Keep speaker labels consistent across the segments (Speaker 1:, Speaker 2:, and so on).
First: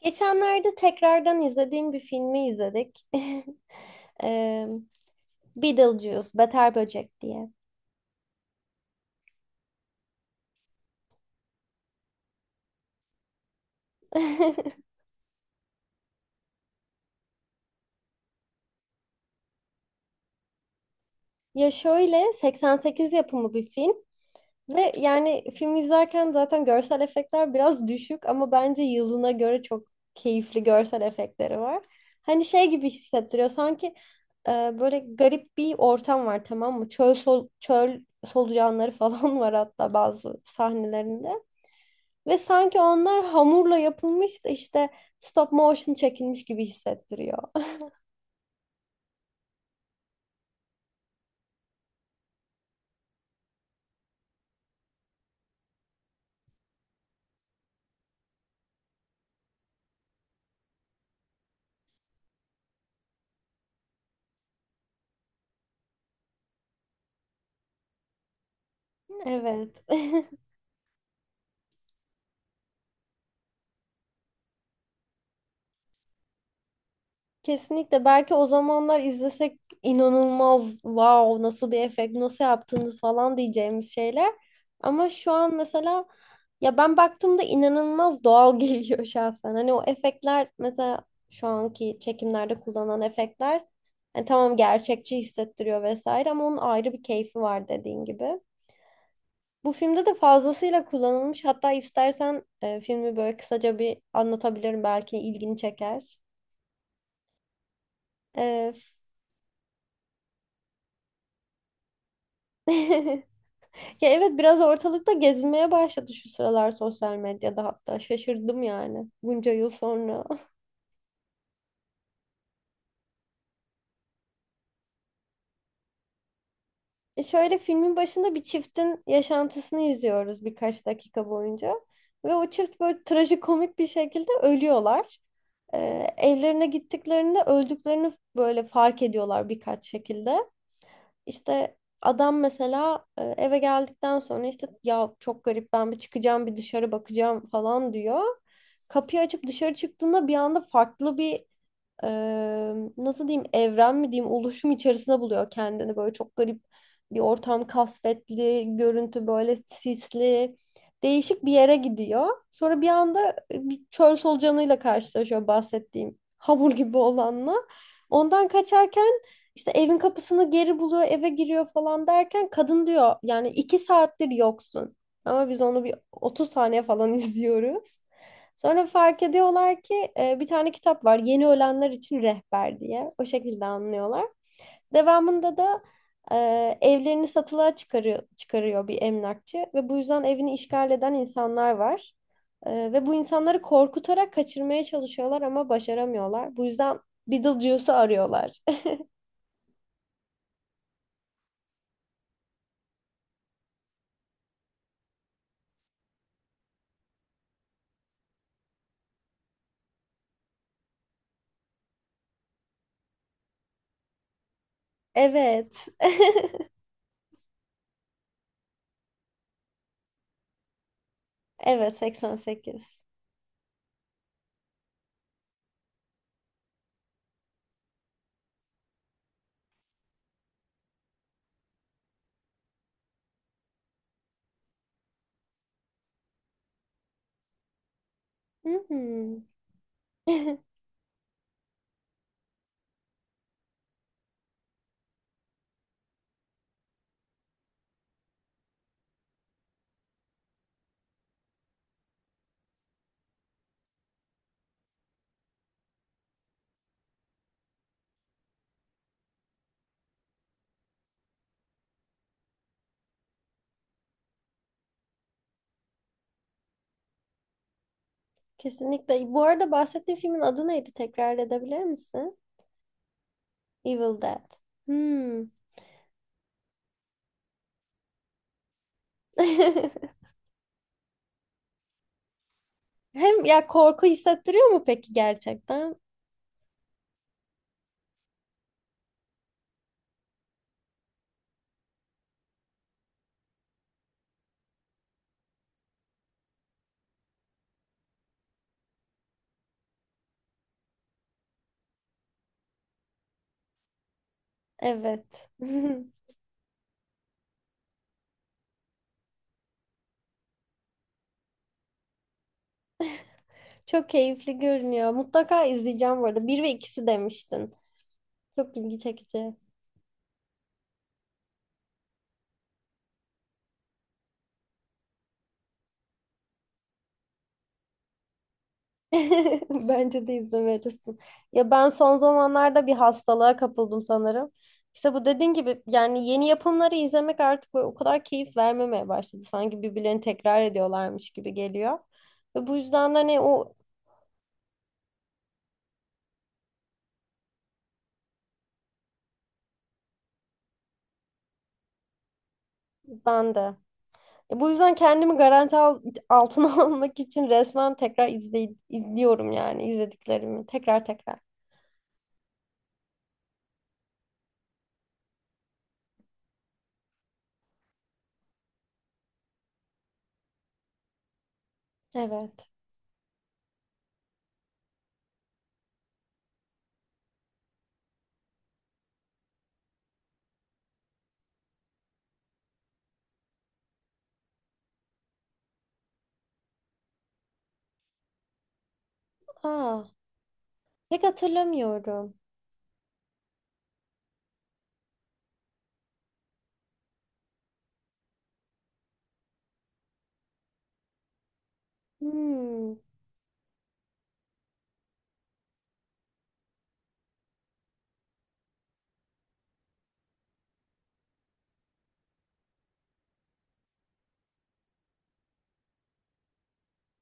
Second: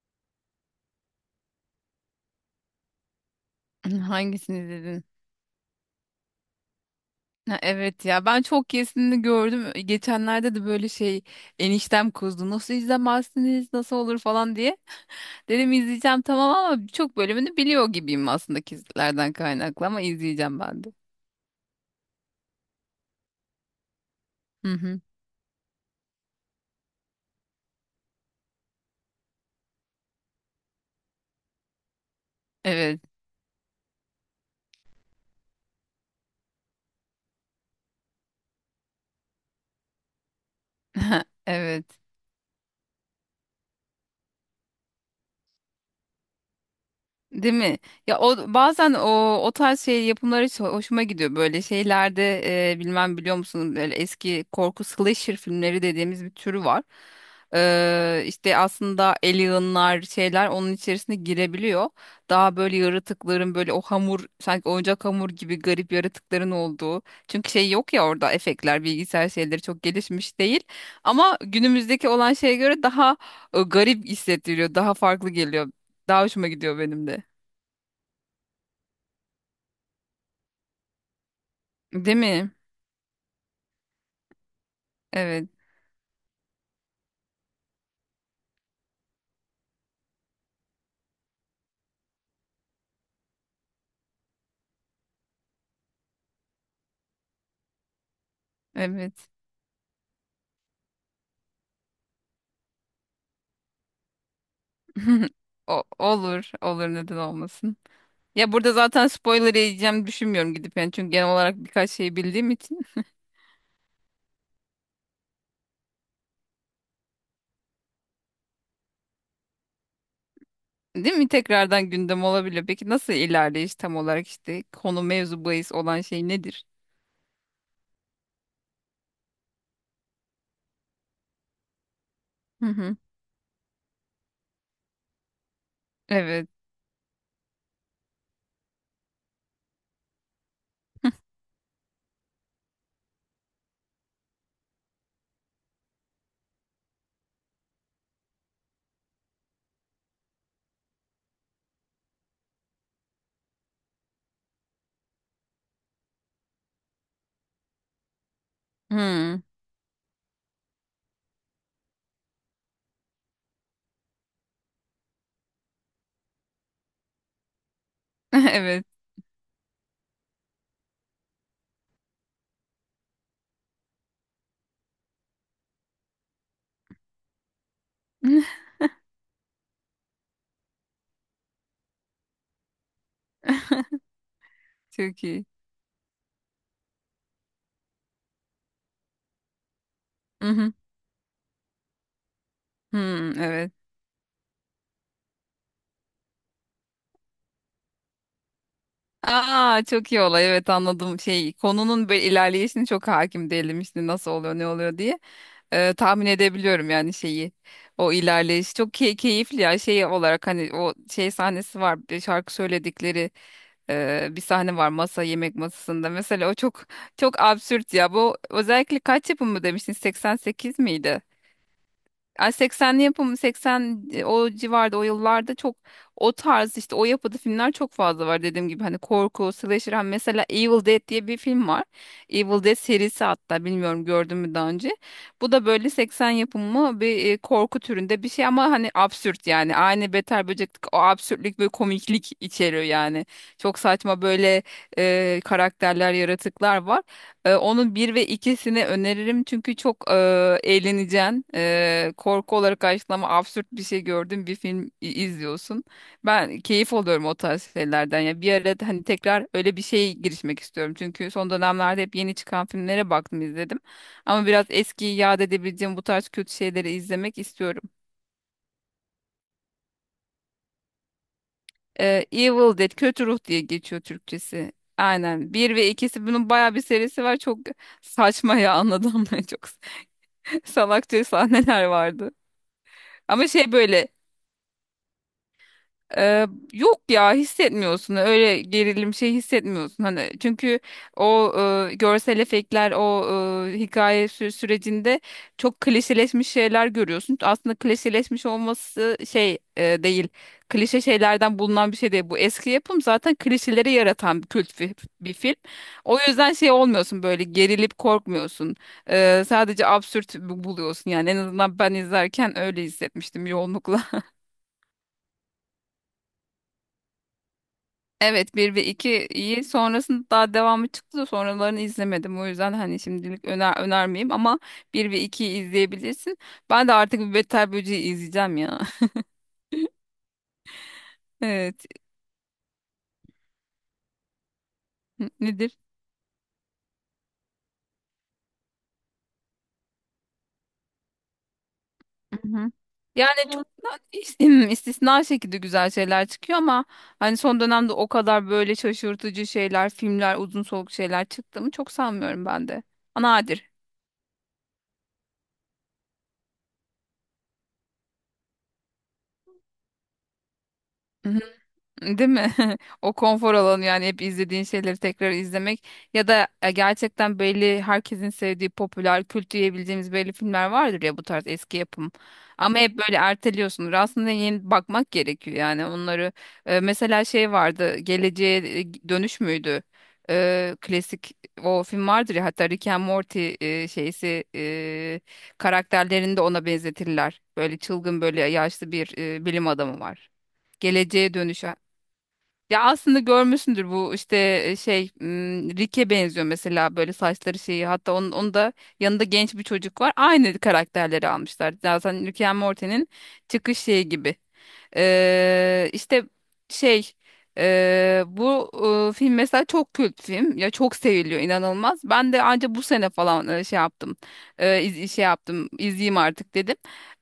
Speaker 1: Geçenlerde tekrardan izlediğim bir filmi izledik. Eee
Speaker 2: Hangisini dedin?
Speaker 1: Beetlejuice, Beter Böcek diye.
Speaker 2: Ha, evet ya ben çok kesini gördüm. Geçenlerde de böyle şey eniştem kızdı. Nasıl izlemezsiniz? Nasıl olur falan diye. Dedim izleyeceğim tamam ama çok bölümünü biliyor gibiyim aslında kizlerden kaynaklı ama izleyeceğim ben de.
Speaker 1: Ya şöyle 88 yapımı bir film
Speaker 2: Hı
Speaker 1: ve
Speaker 2: hı.
Speaker 1: yani film izlerken zaten görsel efektler biraz düşük ama bence yılına göre çok keyifli görsel efektleri var. Hani şey gibi
Speaker 2: Evet.
Speaker 1: hissettiriyor sanki, e, böyle garip bir ortam var, tamam mı? Çöl solucanları falan var hatta bazı sahnelerinde.
Speaker 2: Evet.
Speaker 1: Ve sanki onlar hamurla yapılmış da işte stop motion çekilmiş gibi hissettiriyor.
Speaker 2: Değil mi? Ya o bazen o tarz şey yapımları hiç hoşuma gidiyor böyle şeylerde bilmem biliyor musun böyle eski korku slasher filmleri dediğimiz bir türü var. İşte aslında alienlar şeyler onun içerisine girebiliyor. Daha böyle yaratıkların böyle o hamur sanki oyuncak hamur gibi garip yaratıkların olduğu. Çünkü şey yok ya orada efektler bilgisayar şeyleri çok
Speaker 1: Evet.
Speaker 2: gelişmiş değil. Ama günümüzdeki olan şeye göre daha garip hissettiriyor, daha farklı geliyor. Daha hoşuma gidiyor benim de.
Speaker 1: Kesinlikle. Belki o zamanlar izlesek inanılmaz wow, nasıl bir efekt,
Speaker 2: Değil
Speaker 1: nasıl
Speaker 2: mi?
Speaker 1: yaptınız falan diyeceğimiz şeyler. Ama şu
Speaker 2: Evet,
Speaker 1: an mesela ya ben baktığımda inanılmaz doğal geliyor şahsen. Hani o efektler mesela şu anki çekimlerde kullanılan efektler, yani tamam, gerçekçi hissettiriyor vesaire ama onun ayrı bir keyfi var dediğin gibi.
Speaker 2: evet.
Speaker 1: Bu filmde de fazlasıyla kullanılmış. Hatta istersen filmi böyle kısaca bir anlatabilirim. Belki ilgini
Speaker 2: O,
Speaker 1: çeker.
Speaker 2: olur, olur, neden olmasın. Ya burada
Speaker 1: E,
Speaker 2: zaten spoiler yiyeceğim düşünmüyorum gidip yani çünkü genel olarak birkaç şey bildiğim için.
Speaker 1: Ya evet, biraz ortalıkta gezinmeye başladı şu sıralar sosyal medyada hatta. Şaşırdım yani bunca yıl sonra.
Speaker 2: Değil mi? Tekrardan gündem olabilir. Peki nasıl ilerleyiş, tam olarak işte konu, mevzu bahis olan şey nedir?
Speaker 1: Şöyle filmin başında bir çiftin yaşantısını izliyoruz birkaç dakika boyunca. Ve o
Speaker 2: Hı
Speaker 1: çift
Speaker 2: hı.
Speaker 1: böyle trajikomik bir şekilde ölüyorlar. E,
Speaker 2: Evet.
Speaker 1: Evlerine gittiklerinde öldüklerini böyle fark ediyorlar birkaç şekilde. İşte adam mesela eve geldikten sonra işte ya çok garip, ben bir çıkacağım, bir dışarı bakacağım falan diyor. Kapıyı açıp dışarı çıktığında bir anda farklı bir, e, nasıl diyeyim, evren mi diyeyim oluşum içerisinde buluyor kendini, böyle çok garip bir ortam, kasvetli görüntü,
Speaker 2: Hı.
Speaker 1: böyle sisli, değişik bir yere gidiyor. Sonra bir anda bir çöl solucanıyla karşılaşıyor, bahsettiğim hamur gibi olanla. Ondan
Speaker 2: Evet.
Speaker 1: kaçarken işte evin kapısını geri buluyor, eve giriyor falan derken kadın diyor yani iki saattir yoksun. Ama biz onu bir 30 saniye falan izliyoruz. Sonra fark ediyorlar ki bir tane kitap var, Yeni Ölenler için Rehber diye. O şekilde anlıyorlar.
Speaker 2: Çok iyi.
Speaker 1: Devamında da evlerini satılığa çıkarıyor bir emlakçı ve bu yüzden
Speaker 2: Hı
Speaker 1: evini
Speaker 2: hı.
Speaker 1: işgal eden insanlar var. E,
Speaker 2: Hı,
Speaker 1: ve bu insanları
Speaker 2: evet.
Speaker 1: korkutarak kaçırmaya çalışıyorlar ama başaramıyorlar. Bu yüzden Beetlejuice'u arıyorlar.
Speaker 2: Aa, çok iyi olay, evet anladım, şey konunun böyle ilerleyişini çok hakim değilim işte nasıl oluyor ne oluyor diye. Tahmin edebiliyorum yani şeyi. O ilerleyiş çok keyifli ya, şey olarak hani o şey sahnesi var bir şarkı söyledikleri, bir sahne var masa, yemek
Speaker 1: Evet.
Speaker 2: masasında mesela, o çok çok absürt ya. Bu özellikle kaç yapımı demiştin, 88 miydi?
Speaker 1: Evet,
Speaker 2: Ay
Speaker 1: 88.
Speaker 2: 80'li yapımı, 80 o civarda, o yıllarda çok o tarz işte, o yapıda filmler çok fazla var dediğim gibi. Hani korku, slasher, hani mesela Evil Dead diye bir film var. Evil Dead serisi, hatta bilmiyorum gördün mü daha önce. Bu da böyle 80 yapımı bir korku türünde bir şey, ama hani
Speaker 1: Hmm.
Speaker 2: absürt yani, aynı Beter Böcek'teki o absürtlük ve komiklik içeriyor yani. Çok saçma böyle karakterler, yaratıklar var. Onun bir ve ikisini öneririm çünkü çok eğleneceksin. Korku olarak karşılama, absürt bir şey gördüğün bir film izliyorsun. Ben keyif alıyorum o tarz şeylerden. Ya bir ara da hani tekrar öyle bir şeye girişmek istiyorum. Çünkü son dönemlerde hep yeni çıkan filmlere baktım, izledim. Ama biraz eskiyi yad edebileceğim bu tarz kötü şeyleri izlemek istiyorum.
Speaker 1: Kesinlikle. Bu arada bahsettiğin filmin adı neydi? Tekrar edebilir misin?
Speaker 2: Evil Dead, Kötü Ruh diye geçiyor
Speaker 1: Evil Dead.
Speaker 2: Türkçesi.
Speaker 1: Hmm.
Speaker 2: Aynen. Bir ve ikisi, bunun bayağı bir serisi var. Çok saçma ya, anladın mı? Çok. Salakça sahneler vardı.
Speaker 1: Hem
Speaker 2: Ama
Speaker 1: ya
Speaker 2: şey
Speaker 1: korku
Speaker 2: böyle
Speaker 1: hissettiriyor mu peki gerçekten?
Speaker 2: ee, yok ya, hissetmiyorsun öyle gerilim, şey hissetmiyorsun hani çünkü o görsel efektler, o hikaye sürecinde çok klişeleşmiş şeyler görüyorsun. Aslında klişeleşmiş olması şey değil, klişe şeylerden bulunan bir şey değil bu, eski yapım zaten, klişeleri yaratan bir kült bir
Speaker 1: Evet.
Speaker 2: film. O yüzden şey olmuyorsun, böyle gerilip korkmuyorsun. Sadece absürt buluyorsun yani, en azından ben izlerken öyle hissetmiştim yoğunlukla.
Speaker 1: Çok keyifli görünüyor. Mutlaka izleyeceğim bu arada. Bir ve ikisi demiştin.
Speaker 2: Evet, bir
Speaker 1: Çok
Speaker 2: ve
Speaker 1: ilgi çekici.
Speaker 2: 2'yi, sonrasında daha devamı çıktı da sonralarını izlemedim. O yüzden hani şimdilik önermeyeyim ama bir ve 2'yi izleyebilirsin. Ben de artık bir Beter Böceği izleyeceğim ya.
Speaker 1: Bence de izlemelisin. Ya
Speaker 2: Evet.
Speaker 1: ben son zamanlarda bir hastalığa kapıldım sanırım. İşte bu
Speaker 2: N-
Speaker 1: dediğin
Speaker 2: Nedir?
Speaker 1: gibi, yani yeni yapımları izlemek artık böyle o kadar keyif vermemeye başladı. Sanki birbirlerini tekrar ediyorlarmış gibi geliyor. Ve
Speaker 2: Mhm.
Speaker 1: bu yüzden de hani
Speaker 2: Yani çok
Speaker 1: o
Speaker 2: da istisna şekilde güzel şeyler çıkıyor ama hani son dönemde o kadar böyle şaşırtıcı şeyler, filmler, uzun soluk şeyler çıktığını çok sanmıyorum ben de. Nadir.
Speaker 1: bende. Bu yüzden kendimi altına almak için resmen tekrar izliyorum, yani izlediklerimi tekrar tekrar.
Speaker 2: Değil mi? O konfor alanı yani, hep izlediğin şeyleri tekrar izlemek ya da gerçekten belli, herkesin sevdiği popüler kült diyebileceğimiz belli filmler vardır ya, bu tarz eski yapım.
Speaker 1: Evet.
Speaker 2: Ama hep böyle erteliyorsun. Aslında yeni bakmak gerekiyor yani onları. Mesela şey vardı, Geleceğe Dönüş müydü? Klasik o film vardır ya, hatta Rick and Morty şeysi karakterlerini de ona benzetirler. Böyle çılgın, böyle yaşlı bir bilim adamı
Speaker 1: Aa,
Speaker 2: var.
Speaker 1: pek
Speaker 2: Geleceğe dönüş,
Speaker 1: hatırlamıyorum.
Speaker 2: ya aslında görmüşsündür bu, işte şey Rick'e benziyor mesela, böyle saçları şeyi, hatta onun da yanında genç bir çocuk var. Aynı karakterleri almışlar. Zaten Rick and
Speaker 1: Hmm.
Speaker 2: Morty'nin çıkış şeyi gibi. İşte şey, bu film mesela çok kült film ya, çok seviliyor inanılmaz. Ben de anca bu sene falan şey yaptım. Şey yaptım, izleyeyim artık dedim.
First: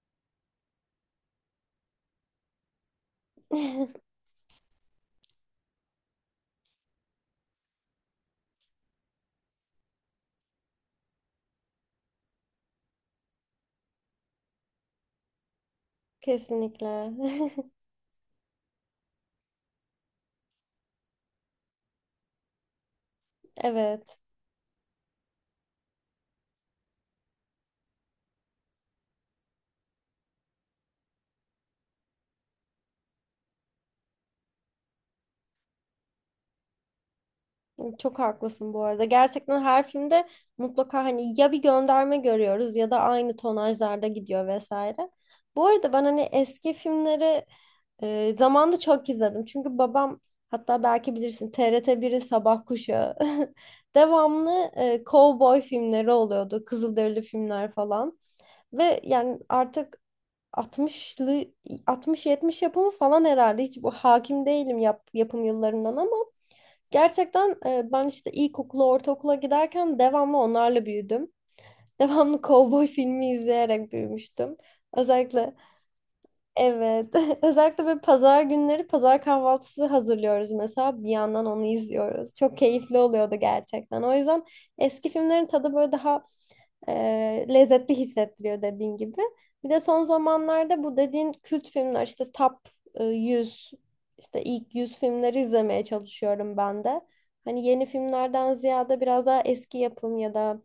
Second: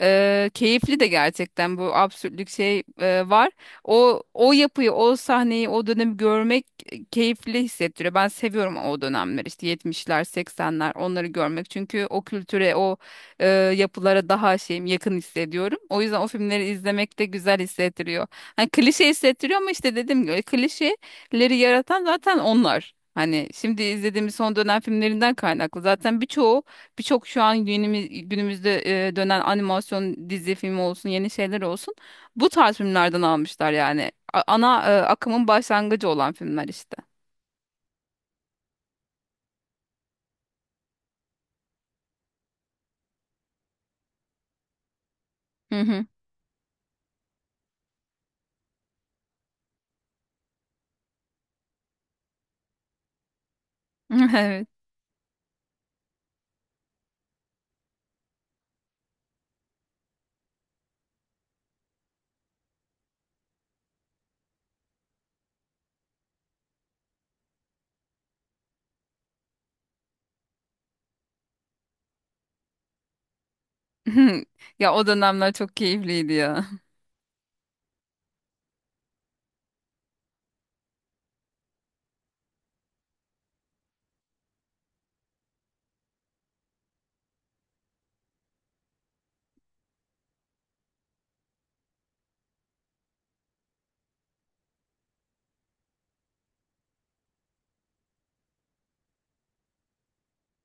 Speaker 2: Keyifli de gerçekten, bu absürtlük şey var. O yapıyı, o sahneyi, o dönemi görmek keyifli hissettiriyor. Ben seviyorum o dönemler işte, 70'ler, 80'ler, onları görmek. Çünkü o kültüre, o e, yapılara daha şeyim, yakın hissediyorum. O yüzden o filmleri
Speaker 1: Kesinlikle.
Speaker 2: izlemek de güzel hissettiriyor. Hani klişe hissettiriyor ama işte dediğim gibi, klişeleri yaratan zaten onlar. Hani şimdi
Speaker 1: Evet.
Speaker 2: izlediğimiz son dönem filmlerinden kaynaklı. Zaten birçoğu, birçok şu an günümüzde dönen animasyon, dizi, filmi olsun, yeni şeyler olsun, bu tarz filmlerden almışlar yani. Ana akımın başlangıcı olan filmler işte.
Speaker 1: Çok haklısın bu arada. Gerçekten her filmde mutlaka hani ya bir gönderme görüyoruz ya da aynı tonajlarda gidiyor vesaire. Bu
Speaker 2: Hı
Speaker 1: arada ben
Speaker 2: hı.
Speaker 1: hani eski filmleri zamanında çok izledim. Çünkü babam, hatta belki bilirsin, TRT 1'in Sabah Kuşağı devamlı
Speaker 2: Evet.
Speaker 1: kovboy filmleri oluyordu. Kızılderili filmler falan. Ve yani artık 60'lı, 60-70 yapımı falan herhalde. Hiç bu hakim değilim, yapım yıllarından ama gerçekten ben işte ilkokula, ortaokula giderken devamlı onlarla büyüdüm. Devamlı kovboy filmi izleyerek büyümüştüm.
Speaker 2: Ya o dönemler
Speaker 1: Özellikle.
Speaker 2: çok keyifliydi ya.
Speaker 1: Evet. Özellikle böyle pazar günleri pazar kahvaltısı hazırlıyoruz mesela. Bir yandan onu izliyoruz. Çok keyifli oluyordu gerçekten. O yüzden eski filmlerin tadı böyle daha, e, lezzetli hissettiriyor dediğin gibi. Bir de son zamanlarda bu dediğin kült filmler, işte top 100, işte ilk 100 filmleri izlemeye çalışıyorum ben de. Hani yeni filmlerden ziyade biraz daha eski yapım ya da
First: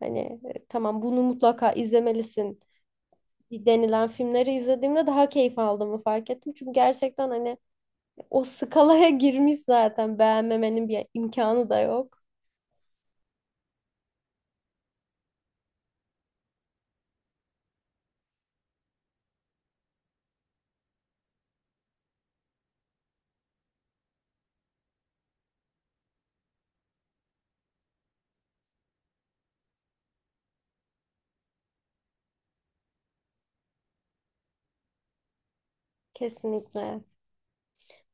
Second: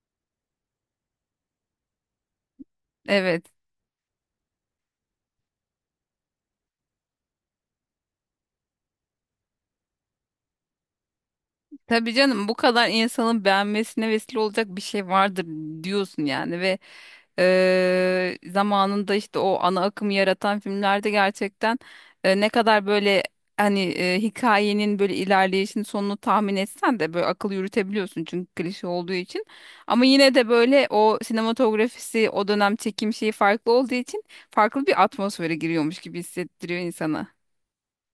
Speaker 1: hani tamam bunu mutlaka izlemelisin
Speaker 2: Evet.
Speaker 1: denilen filmleri izlediğimde daha keyif aldığımı fark ettim. Çünkü gerçekten hani o skalaya girmiş, zaten beğenmemenin bir imkanı da
Speaker 2: Tabii
Speaker 1: yok.
Speaker 2: canım, bu kadar insanın beğenmesine vesile olacak bir şey vardır diyorsun yani. Ve zamanında işte o ana akımı yaratan filmlerde gerçekten ne kadar böyle hani hikayenin böyle ilerleyişin sonunu tahmin etsen de böyle akıl yürütebiliyorsun çünkü klişe olduğu için, ama yine de böyle o sinematografisi, o dönem çekim şeyi farklı olduğu için, farklı bir atmosfere giriyormuş gibi hissettiriyor
Speaker 1: Kesinlikle.
Speaker 2: insana.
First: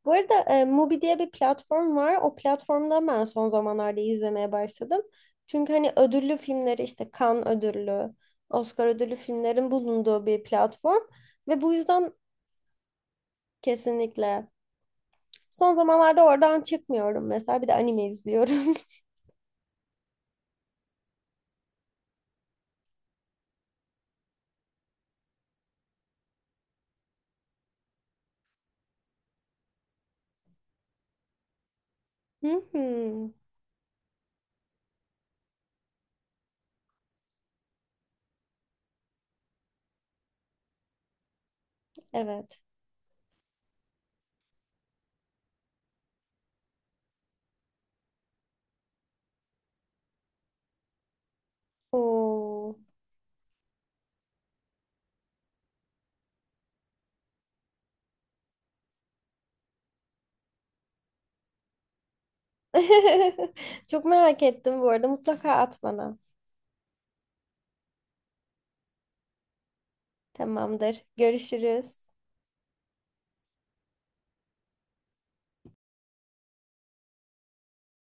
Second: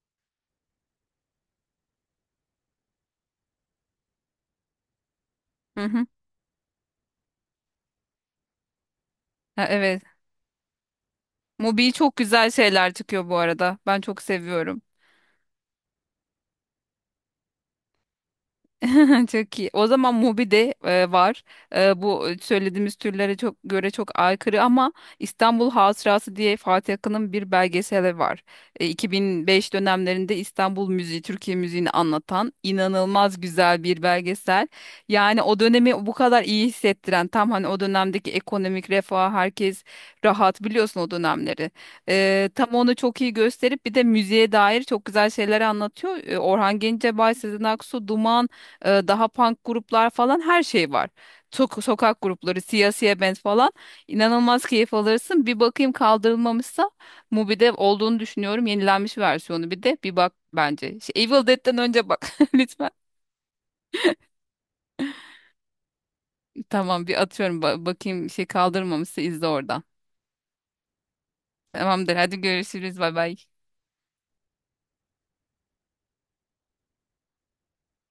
Speaker 1: Bu arada Mubi diye bir platform var. O platformda ben son zamanlarda izlemeye başladım. Çünkü
Speaker 2: Hı
Speaker 1: hani
Speaker 2: hı.
Speaker 1: ödüllü filmleri, işte Cannes ödüllü, Oscar ödüllü
Speaker 2: Ha,
Speaker 1: filmlerin
Speaker 2: evet.
Speaker 1: bulunduğu bir platform. Ve bu
Speaker 2: Mobil
Speaker 1: yüzden
Speaker 2: çok güzel şeyler çıkıyor bu arada. Ben çok
Speaker 1: kesinlikle.
Speaker 2: seviyorum.
Speaker 1: Son zamanlarda oradan çıkmıyorum mesela. Bir de anime izliyorum.
Speaker 2: Çok iyi. O zaman Mubi'de var. Bu söylediğimiz türlere çok göre çok aykırı ama, İstanbul Hatırası diye Fatih Akın'ın bir belgeseli var. 2005 dönemlerinde İstanbul müziği, Türkiye müziğini anlatan
Speaker 1: Hı hı.
Speaker 2: inanılmaz güzel bir belgesel. Yani o dönemi bu kadar iyi hissettiren, tam hani o dönemdeki ekonomik refah, herkes rahat, biliyorsun o dönemleri.
Speaker 1: Evet.
Speaker 2: Tam onu çok iyi gösterip bir de müziğe dair çok güzel şeyler anlatıyor. Orhan Gencebay, Sezen Aksu, Duman, daha punk gruplar falan, her şey var. Sokak grupları,
Speaker 1: Oo.
Speaker 2: siyasiye band falan. İnanılmaz keyif alırsın. Bir bakayım kaldırılmamışsa, Mubi'de olduğunu düşünüyorum. Yenilenmiş versiyonu bir de bir bak bence. Şey, Evil Dead'den önce bak lütfen.
Speaker 1: Çok merak ettim bu arada. Mutlaka at bana.
Speaker 2: Tamam, bir atıyorum. Bakayım şey, kaldırılmamışsa izle oradan.
Speaker 1: Tamamdır. Görüşürüz.
Speaker 2: Tamamdır, hadi görüşürüz, bay bay.